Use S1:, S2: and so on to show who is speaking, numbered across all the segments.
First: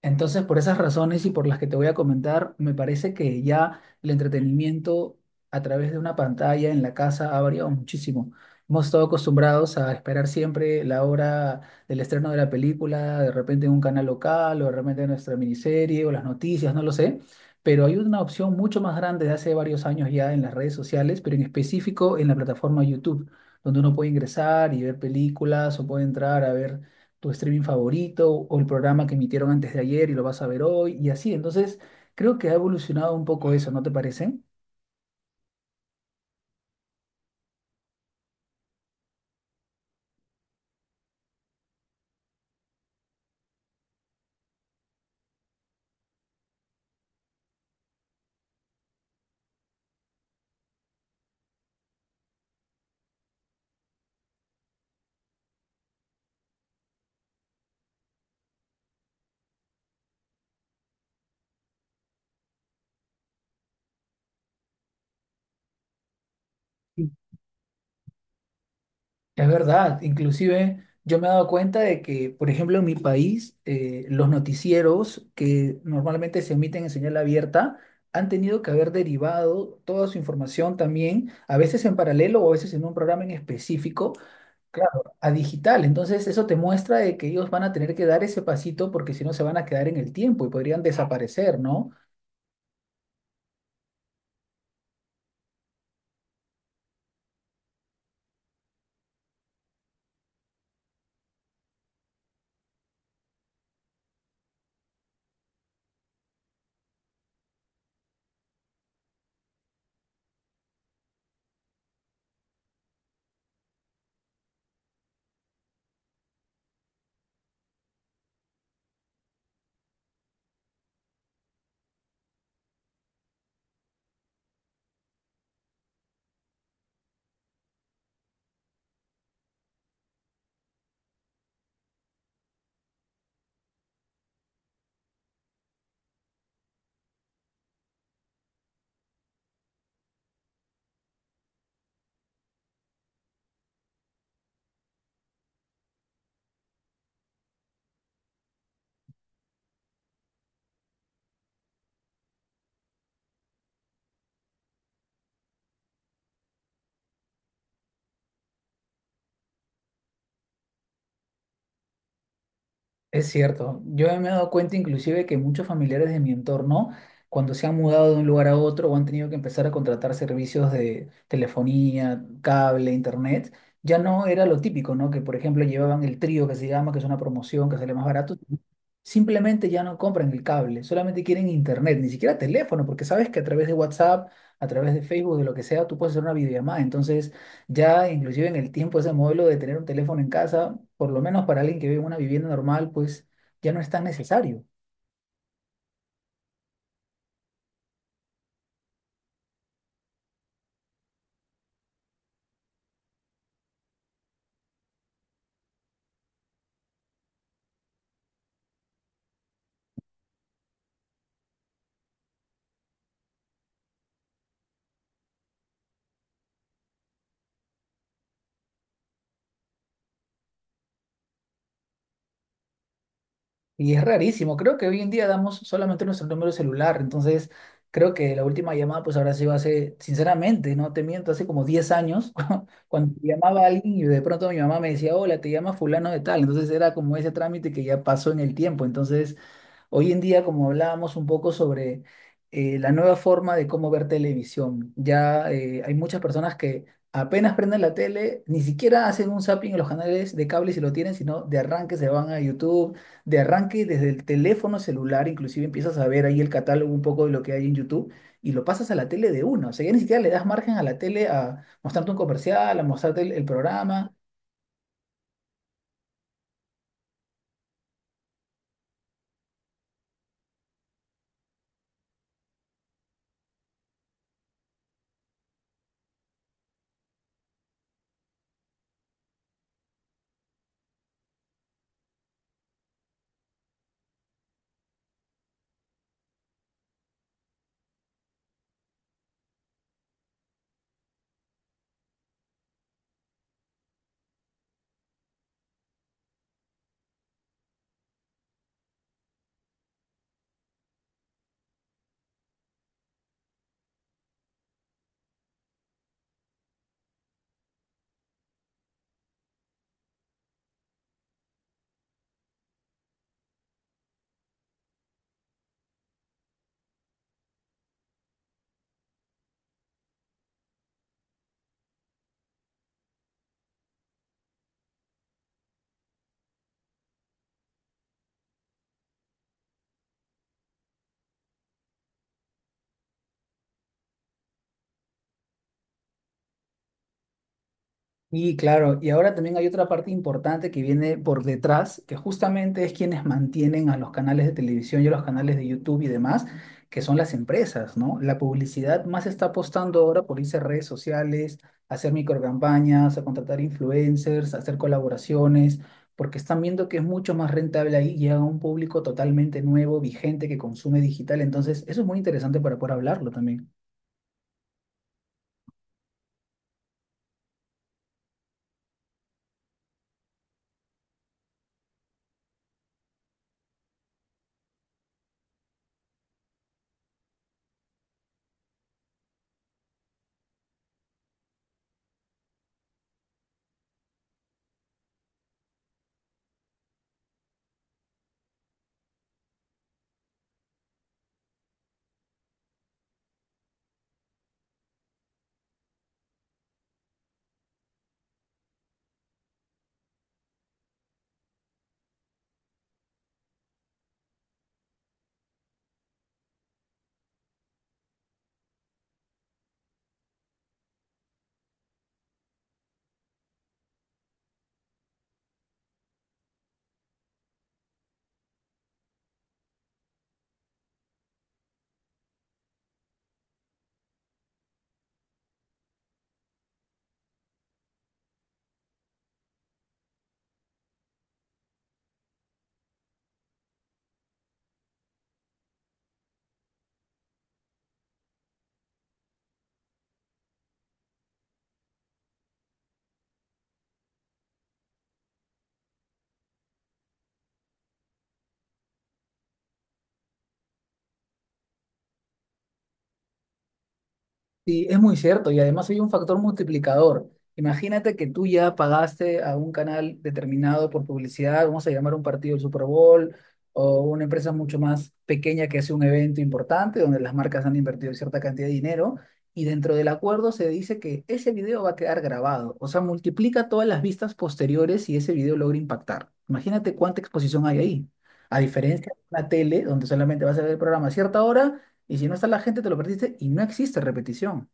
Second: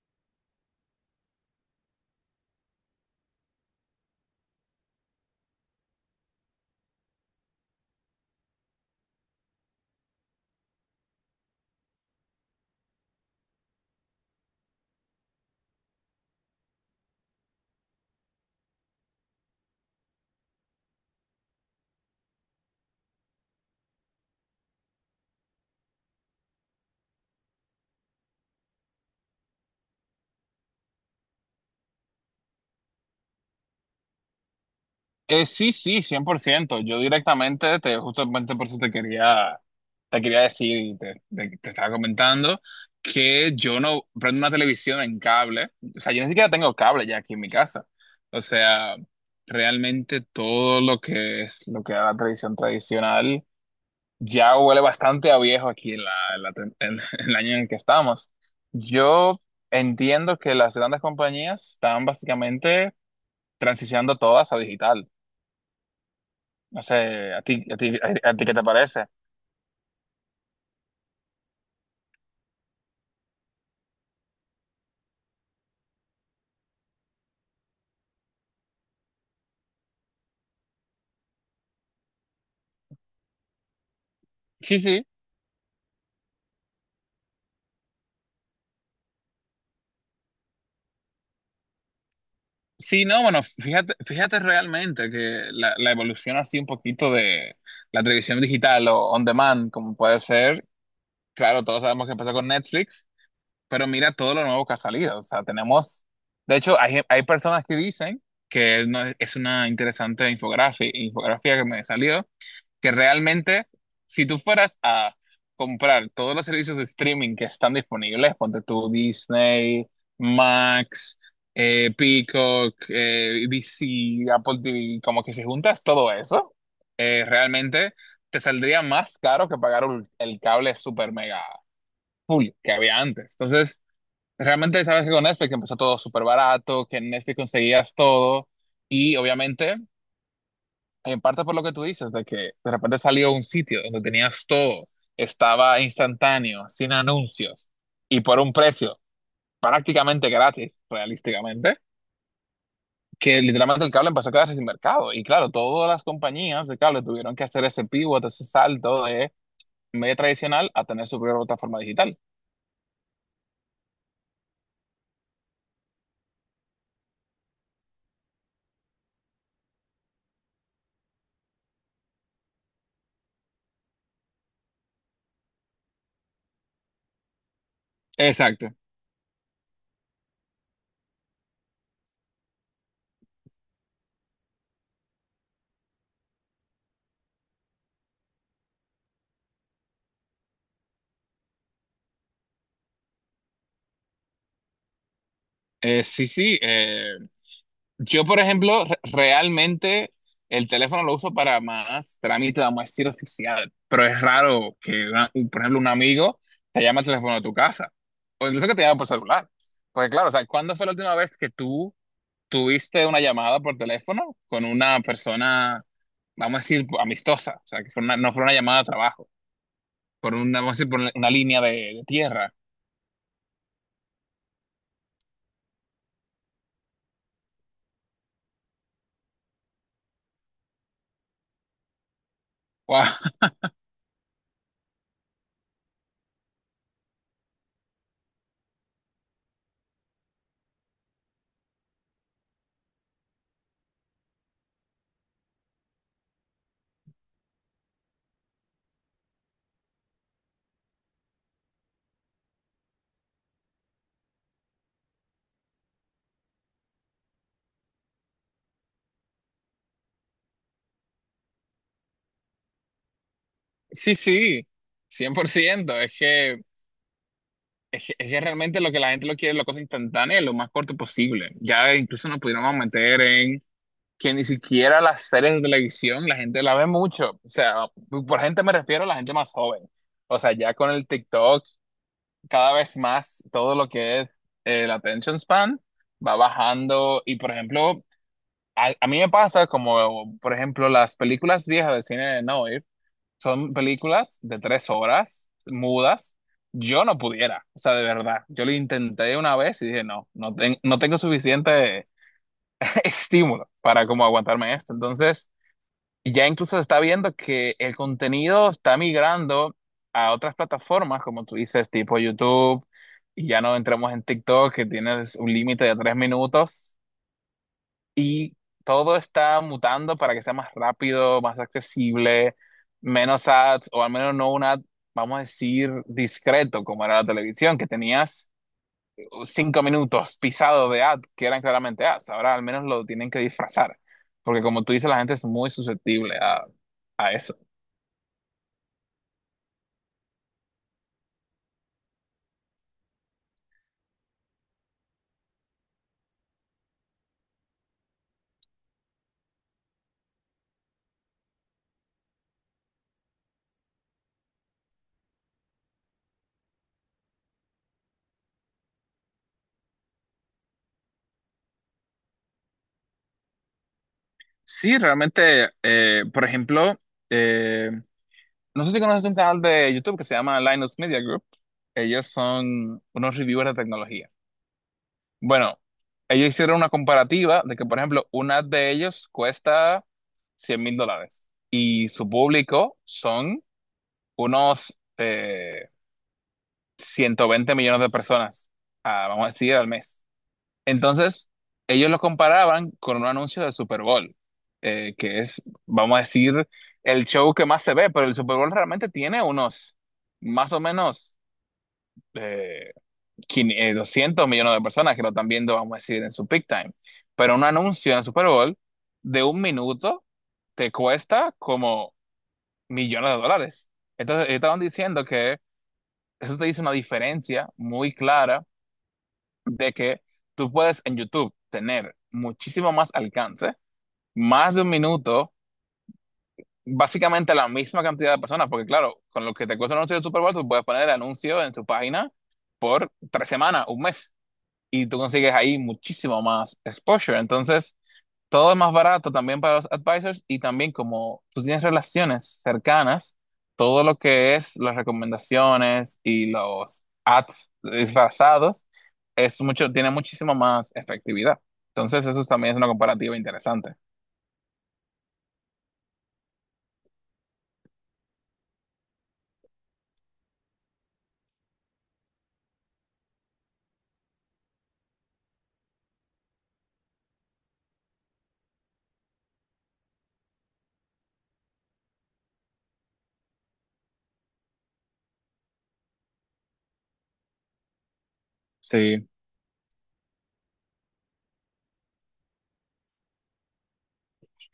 S1: Entonces, por esas razones y por las que te voy a comentar, me parece que ya el entretenimiento a través de una pantalla en la casa ha variado muchísimo. Hemos estado acostumbrados a esperar siempre la hora del estreno de la película, de repente en un canal local o de repente en nuestra miniserie o las noticias, no lo sé. Pero hay una opción mucho más grande de hace varios años ya en las redes sociales, pero en específico en la plataforma YouTube, donde uno puede ingresar y ver películas o puede entrar a ver tu streaming favorito o el programa que emitieron antes de ayer y lo vas a ver hoy y así. Entonces, creo que ha evolucionado un poco eso, ¿no te parece?
S2: Sí, sí, cien por ciento. Yo directamente, justamente por eso te quería decir, y te estaba comentando, que yo no prendo una televisión en cable. O sea, yo ni siquiera tengo cable ya aquí en mi casa. O sea, realmente todo lo que es, lo que era la televisión tradicional, ya huele bastante a viejo aquí en en la en el año en el que estamos. Yo entiendo que las grandes compañías están básicamente transicionando todas a digital. No
S1: Sí.
S2: sé, ¿a ti, a ti qué te parece?
S1: Es verdad, inclusive yo me he dado cuenta de que, por ejemplo, en mi país, los noticieros que normalmente se emiten en señal abierta han tenido que haber derivado toda su información también, a veces en paralelo o a veces en un programa en específico.
S2: Sí,
S1: Claro,
S2: sí.
S1: a digital. Entonces, eso te muestra de que ellos van a tener que dar ese pasito porque si no se van a quedar en el tiempo y podrían desaparecer, ¿no?
S2: Sí, no, bueno, fíjate realmente que la evolución así un poquito de la televisión digital o on demand, como puede ser, claro, todos sabemos que empezó con Netflix, pero mira todo lo nuevo que ha salido. O sea, tenemos, de hecho, hay personas que dicen que no, es una interesante infografía que me salió, que realmente, si tú fueras a comprar todos los servicios de streaming que están disponibles, ponte tú Disney, Max, Peacock, DC, Apple TV, como que si juntas todo eso, realmente te saldría más caro que pagar el cable super mega full que había antes. Entonces, realmente sabes que con Netflix empezó todo súper barato, que en Netflix conseguías todo y obviamente en parte por lo que tú dices, de que de repente salió un sitio donde tenías todo, estaba instantáneo, sin anuncios y por un precio prácticamente gratis, realísticamente, que literalmente el cable empezó a quedarse sin mercado. Y claro, todas las compañías de cable tuvieron que hacer ese pivot, ese salto de medio tradicional a tener su propia plataforma digital.
S1: Es cierto, yo me he dado cuenta inclusive que muchos familiares de mi entorno, cuando se han mudado de un lugar a otro o han tenido que empezar a contratar servicios de telefonía, cable, internet, ya no era lo típico, ¿no? Que por ejemplo llevaban el trío que se llama, que es una promoción que sale más barato.
S2: Exacto.
S1: Simplemente ya no compran el cable, solamente quieren internet, ni siquiera teléfono, porque sabes que a través de WhatsApp, a través de Facebook, de lo que sea, tú puedes hacer una videollamada. Entonces, ya inclusive en el tiempo ese modelo de tener un teléfono en casa, por lo menos para alguien que vive en una vivienda normal, pues ya no es tan necesario.
S2: Sí, sí. Yo, por ejemplo, realmente el teléfono lo uso para más trámite, vamos a decir, oficial, pero es raro que, por ejemplo, un amigo te llame al teléfono de tu casa o incluso que te llame por celular. Porque claro, o sea, ¿cuándo fue la última vez que tú tuviste una llamada por teléfono con una persona, vamos a decir, amistosa? O sea, que fue no fue una llamada de trabajo, por una, vamos a decir, por una línea de tierra.
S1: Y es rarísimo. Creo que hoy en día damos solamente nuestro número celular. Entonces, creo que la última llamada pues habrá sido hace, sinceramente, no te miento, hace como 10 años,
S2: Wow.
S1: cuando llamaba a alguien y de pronto mi mamá me decía, hola, te llama fulano de tal. Entonces era como ese trámite que ya pasó en el tiempo. Entonces, hoy en día, como hablábamos un poco sobre la nueva forma de cómo ver televisión, ya hay muchas personas que apenas prenden la tele, ni siquiera hacen un zapping en los canales de cable si lo tienen, sino de arranque se van a YouTube, de arranque desde el teléfono celular, inclusive empiezas a ver ahí el catálogo un poco de lo que hay en YouTube y lo pasas a la tele de uno. O sea, ya ni siquiera le das margen a la tele a mostrarte un comercial, a mostrarte el programa.
S2: Sí, sí, cien por ciento. Es que... Es que, es que realmente lo que la gente lo quiere es la cosa instantánea y lo más corto posible. Ya incluso nos pudiéramos meter en que ni siquiera las series de televisión la gente la ve mucho. O sea, por gente me refiero a la gente más joven. O sea, ya con el TikTok, cada vez más todo lo que es el attention span va bajando. Y por ejemplo, a mí me pasa como, por ejemplo, las películas viejas de cine de Noir son películas de 3 horas, mudas. Yo no pudiera, o sea, de verdad. Yo lo intenté una vez y dije, no, no, no tengo suficiente estímulo para como aguantarme esto. Entonces, ya incluso se está viendo que el contenido está migrando a otras plataformas, como tú dices, tipo YouTube, y ya no entramos en TikTok, que tienes un límite de 3 minutos. Y todo está mutando para que sea más rápido, más accesible, menos ads, o al menos no un ad, vamos a decir, discreto, como era la televisión, que tenías 5 minutos pisados de ad, que eran claramente ads. Ahora al menos lo tienen que disfrazar, porque como tú dices, la gente es muy susceptible a eso.
S1: Y claro, y ahora también hay otra parte importante que viene por detrás, que justamente es quienes mantienen a los canales de televisión y a los canales de YouTube y demás, que son las empresas, ¿no? La publicidad más está apostando ahora por irse a redes sociales, a hacer microcampañas, a contratar influencers, a hacer colaboraciones, porque están viendo que es mucho más rentable ahí, llega a un público totalmente nuevo, vigente, que consume digital. Entonces, eso es muy interesante para poder hablarlo también.
S2: Sí, realmente, por ejemplo, eh, no sé si conoces un canal de YouTube que se llama Linus Media Group. Ellos son unos reviewers de tecnología. Bueno, ellos hicieron una comparativa de que, por ejemplo, una de ellos cuesta $100.000 y su público son unos 120 millones de personas, vamos a decir, al mes. Entonces, ellos lo comparaban con un anuncio del Super Bowl, que es, vamos a decir, el show que más se ve, pero el Super Bowl realmente tiene unos, más o menos... eh, 200 millones de personas que lo están viendo, vamos a decir, en su peak time. Pero un anuncio en el Super Bowl de un minuto te cuesta como millones de dólares. Entonces, ellos estaban diciendo que eso te dice una diferencia muy clara de que tú puedes en YouTube tener muchísimo más alcance, más de un minuto, básicamente la misma cantidad de personas, porque claro, con lo que te cuesta un anuncio de Super Bowl, tú puedes poner el anuncio en tu página por 3 semanas, un mes. Y tú consigues ahí muchísimo más exposure. Entonces, todo es más barato también para los advisors y también como tú tienes relaciones cercanas, todo lo que es las recomendaciones y los ads disfrazados es mucho, tiene muchísimo más efectividad. Entonces, eso también es una comparativa interesante.
S1: Sí, es muy cierto y además hay un factor multiplicador. Imagínate que tú ya pagaste a un canal determinado por publicidad, vamos a llamar un partido del Super Bowl o una empresa mucho más pequeña que hace un evento importante donde las marcas han invertido cierta cantidad de dinero y dentro del acuerdo se dice que ese video va a quedar grabado, o sea, multiplica todas las vistas posteriores y ese video logra impactar. Imagínate cuánta exposición hay ahí. A diferencia de
S2: Sí,
S1: una tele donde solamente vas a ver el programa a cierta hora y si no está la gente, te lo perdiste y no existe repetición.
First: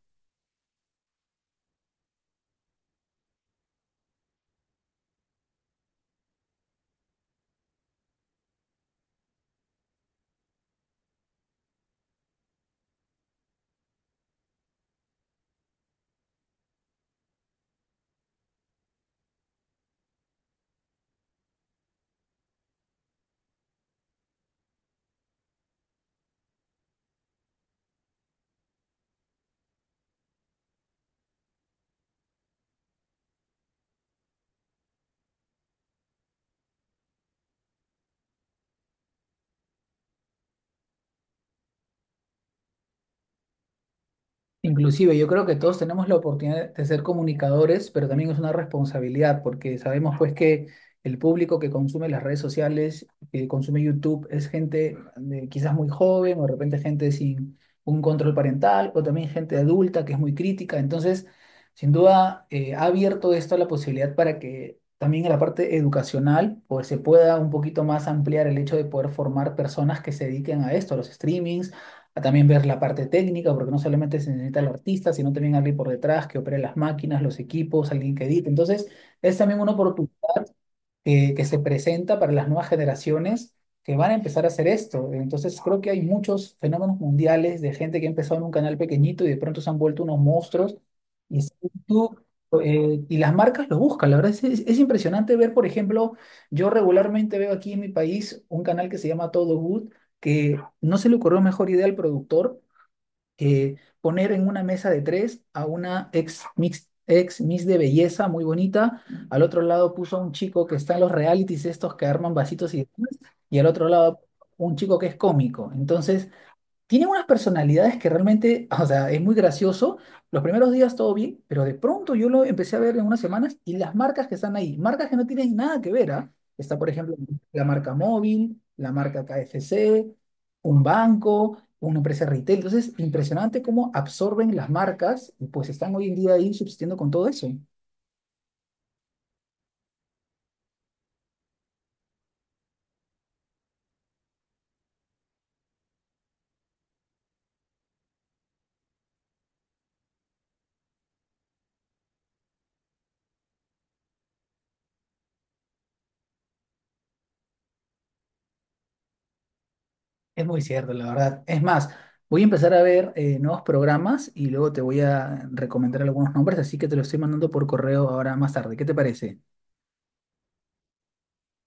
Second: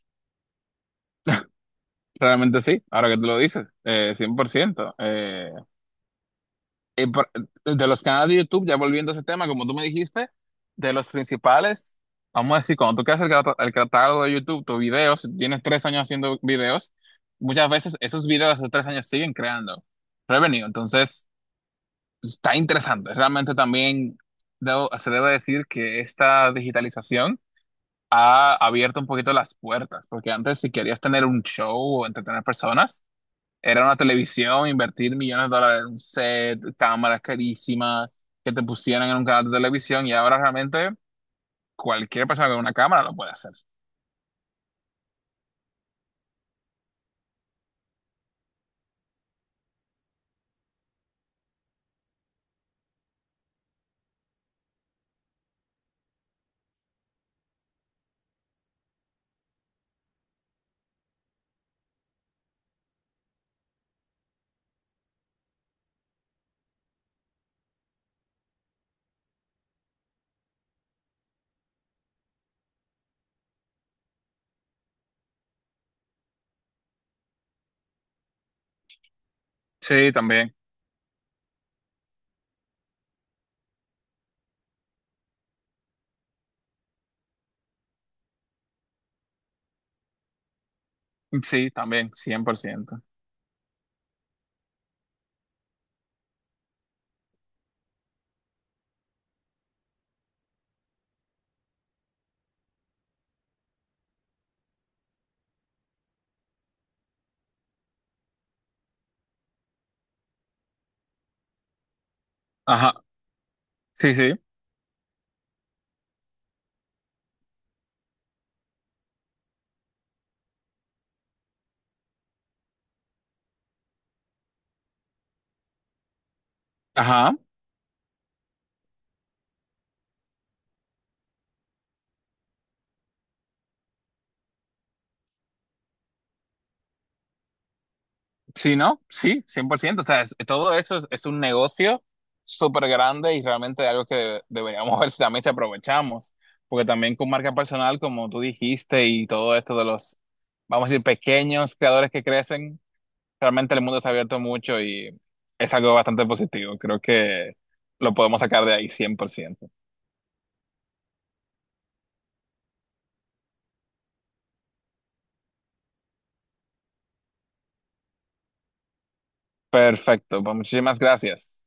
S2: realmente sí, ahora que tú lo dices, 100%. Y por- de los canales de YouTube, ya volviendo a ese tema, como tú me dijiste, de los principales, vamos a decir, cuando tú creas el catálogo de YouTube, tus videos, si tienes 3 años haciendo videos, muchas veces esos videos de 3 años siguen creando revenue. Entonces, está interesante. Realmente también se debe decir que esta digitalización ha abierto un poquito las puertas, porque antes si querías tener un show o entretener personas, era una televisión, invertir millones de dólares en un set, cámaras carísimas, que te pusieran en un canal de televisión y ahora realmente cualquier persona con una cámara lo puede hacer.
S1: Inclusive, yo creo que todos tenemos la oportunidad de ser comunicadores, pero también es una responsabilidad, porque sabemos pues que el público que consume las redes sociales, que consume YouTube, es gente de- quizás muy joven, o de repente gente sin un control parental, o también gente adulta que es muy crítica. Entonces, sin duda, ha abierto esto la posibilidad para que también en la parte educacional, pues se pueda un poquito más ampliar el hecho de poder formar personas que se dediquen a esto, a los streamings, a también ver la parte técnica, porque no solamente se necesita el artista, sino también alguien por detrás que opere las máquinas, los equipos, alguien que edite. Entonces, es también una oportunidad
S2: Sí, también.
S1: que se presenta para las nuevas generaciones que van a empezar a hacer esto. Entonces creo que hay muchos fenómenos mundiales de gente que ha empezado en un canal pequeñito y de pronto se han vuelto unos monstruos y, está
S2: Sí,
S1: en
S2: también,
S1: YouTube,
S2: cien por ciento.
S1: y las marcas lo buscan. La verdad es impresionante ver, por ejemplo, yo regularmente veo aquí en mi país un canal que se llama Todo Good, que no se le ocurrió mejor idea al productor poner en una mesa de tres a una ex miss de belleza muy bonita. Al otro lado puso a un chico que está en los realities estos que arman vasitos y
S2: Ajá,
S1: demás, y al otro
S2: sí,
S1: lado
S2: sí.
S1: un chico que es cómico. Entonces, tienen unas personalidades que realmente, o sea, es muy gracioso. Los primeros días todo bien, pero de pronto yo lo empecé a ver en unas semanas y las marcas que están ahí, marcas que no tienen nada que ver, ¿ah? Está, por ejemplo,
S2: Ajá,
S1: la marca móvil, la marca KFC, un banco, una empresa retail. Entonces, impresionante cómo absorben las marcas y pues están hoy en día ahí subsistiendo con todo eso.
S2: sí, ¿no? Sí, cien por ciento. O sea, todo eso es un negocio súper grande y realmente algo que deberíamos ver si también se aprovechamos. Porque también con marca personal, como tú dijiste, y todo esto de los, vamos a decir, pequeños creadores que crecen, realmente el mundo se ha abierto mucho y es algo bastante positivo. Creo que lo podemos sacar de ahí cien por ciento.
S1: Es muy cierto, la verdad. Es más, voy a empezar a ver nuevos programas y luego te voy a recomendar algunos nombres, así que te los estoy mandando por correo ahora más tarde. ¿Qué te parece?
S2: Perfecto, pues muchísimas gracias.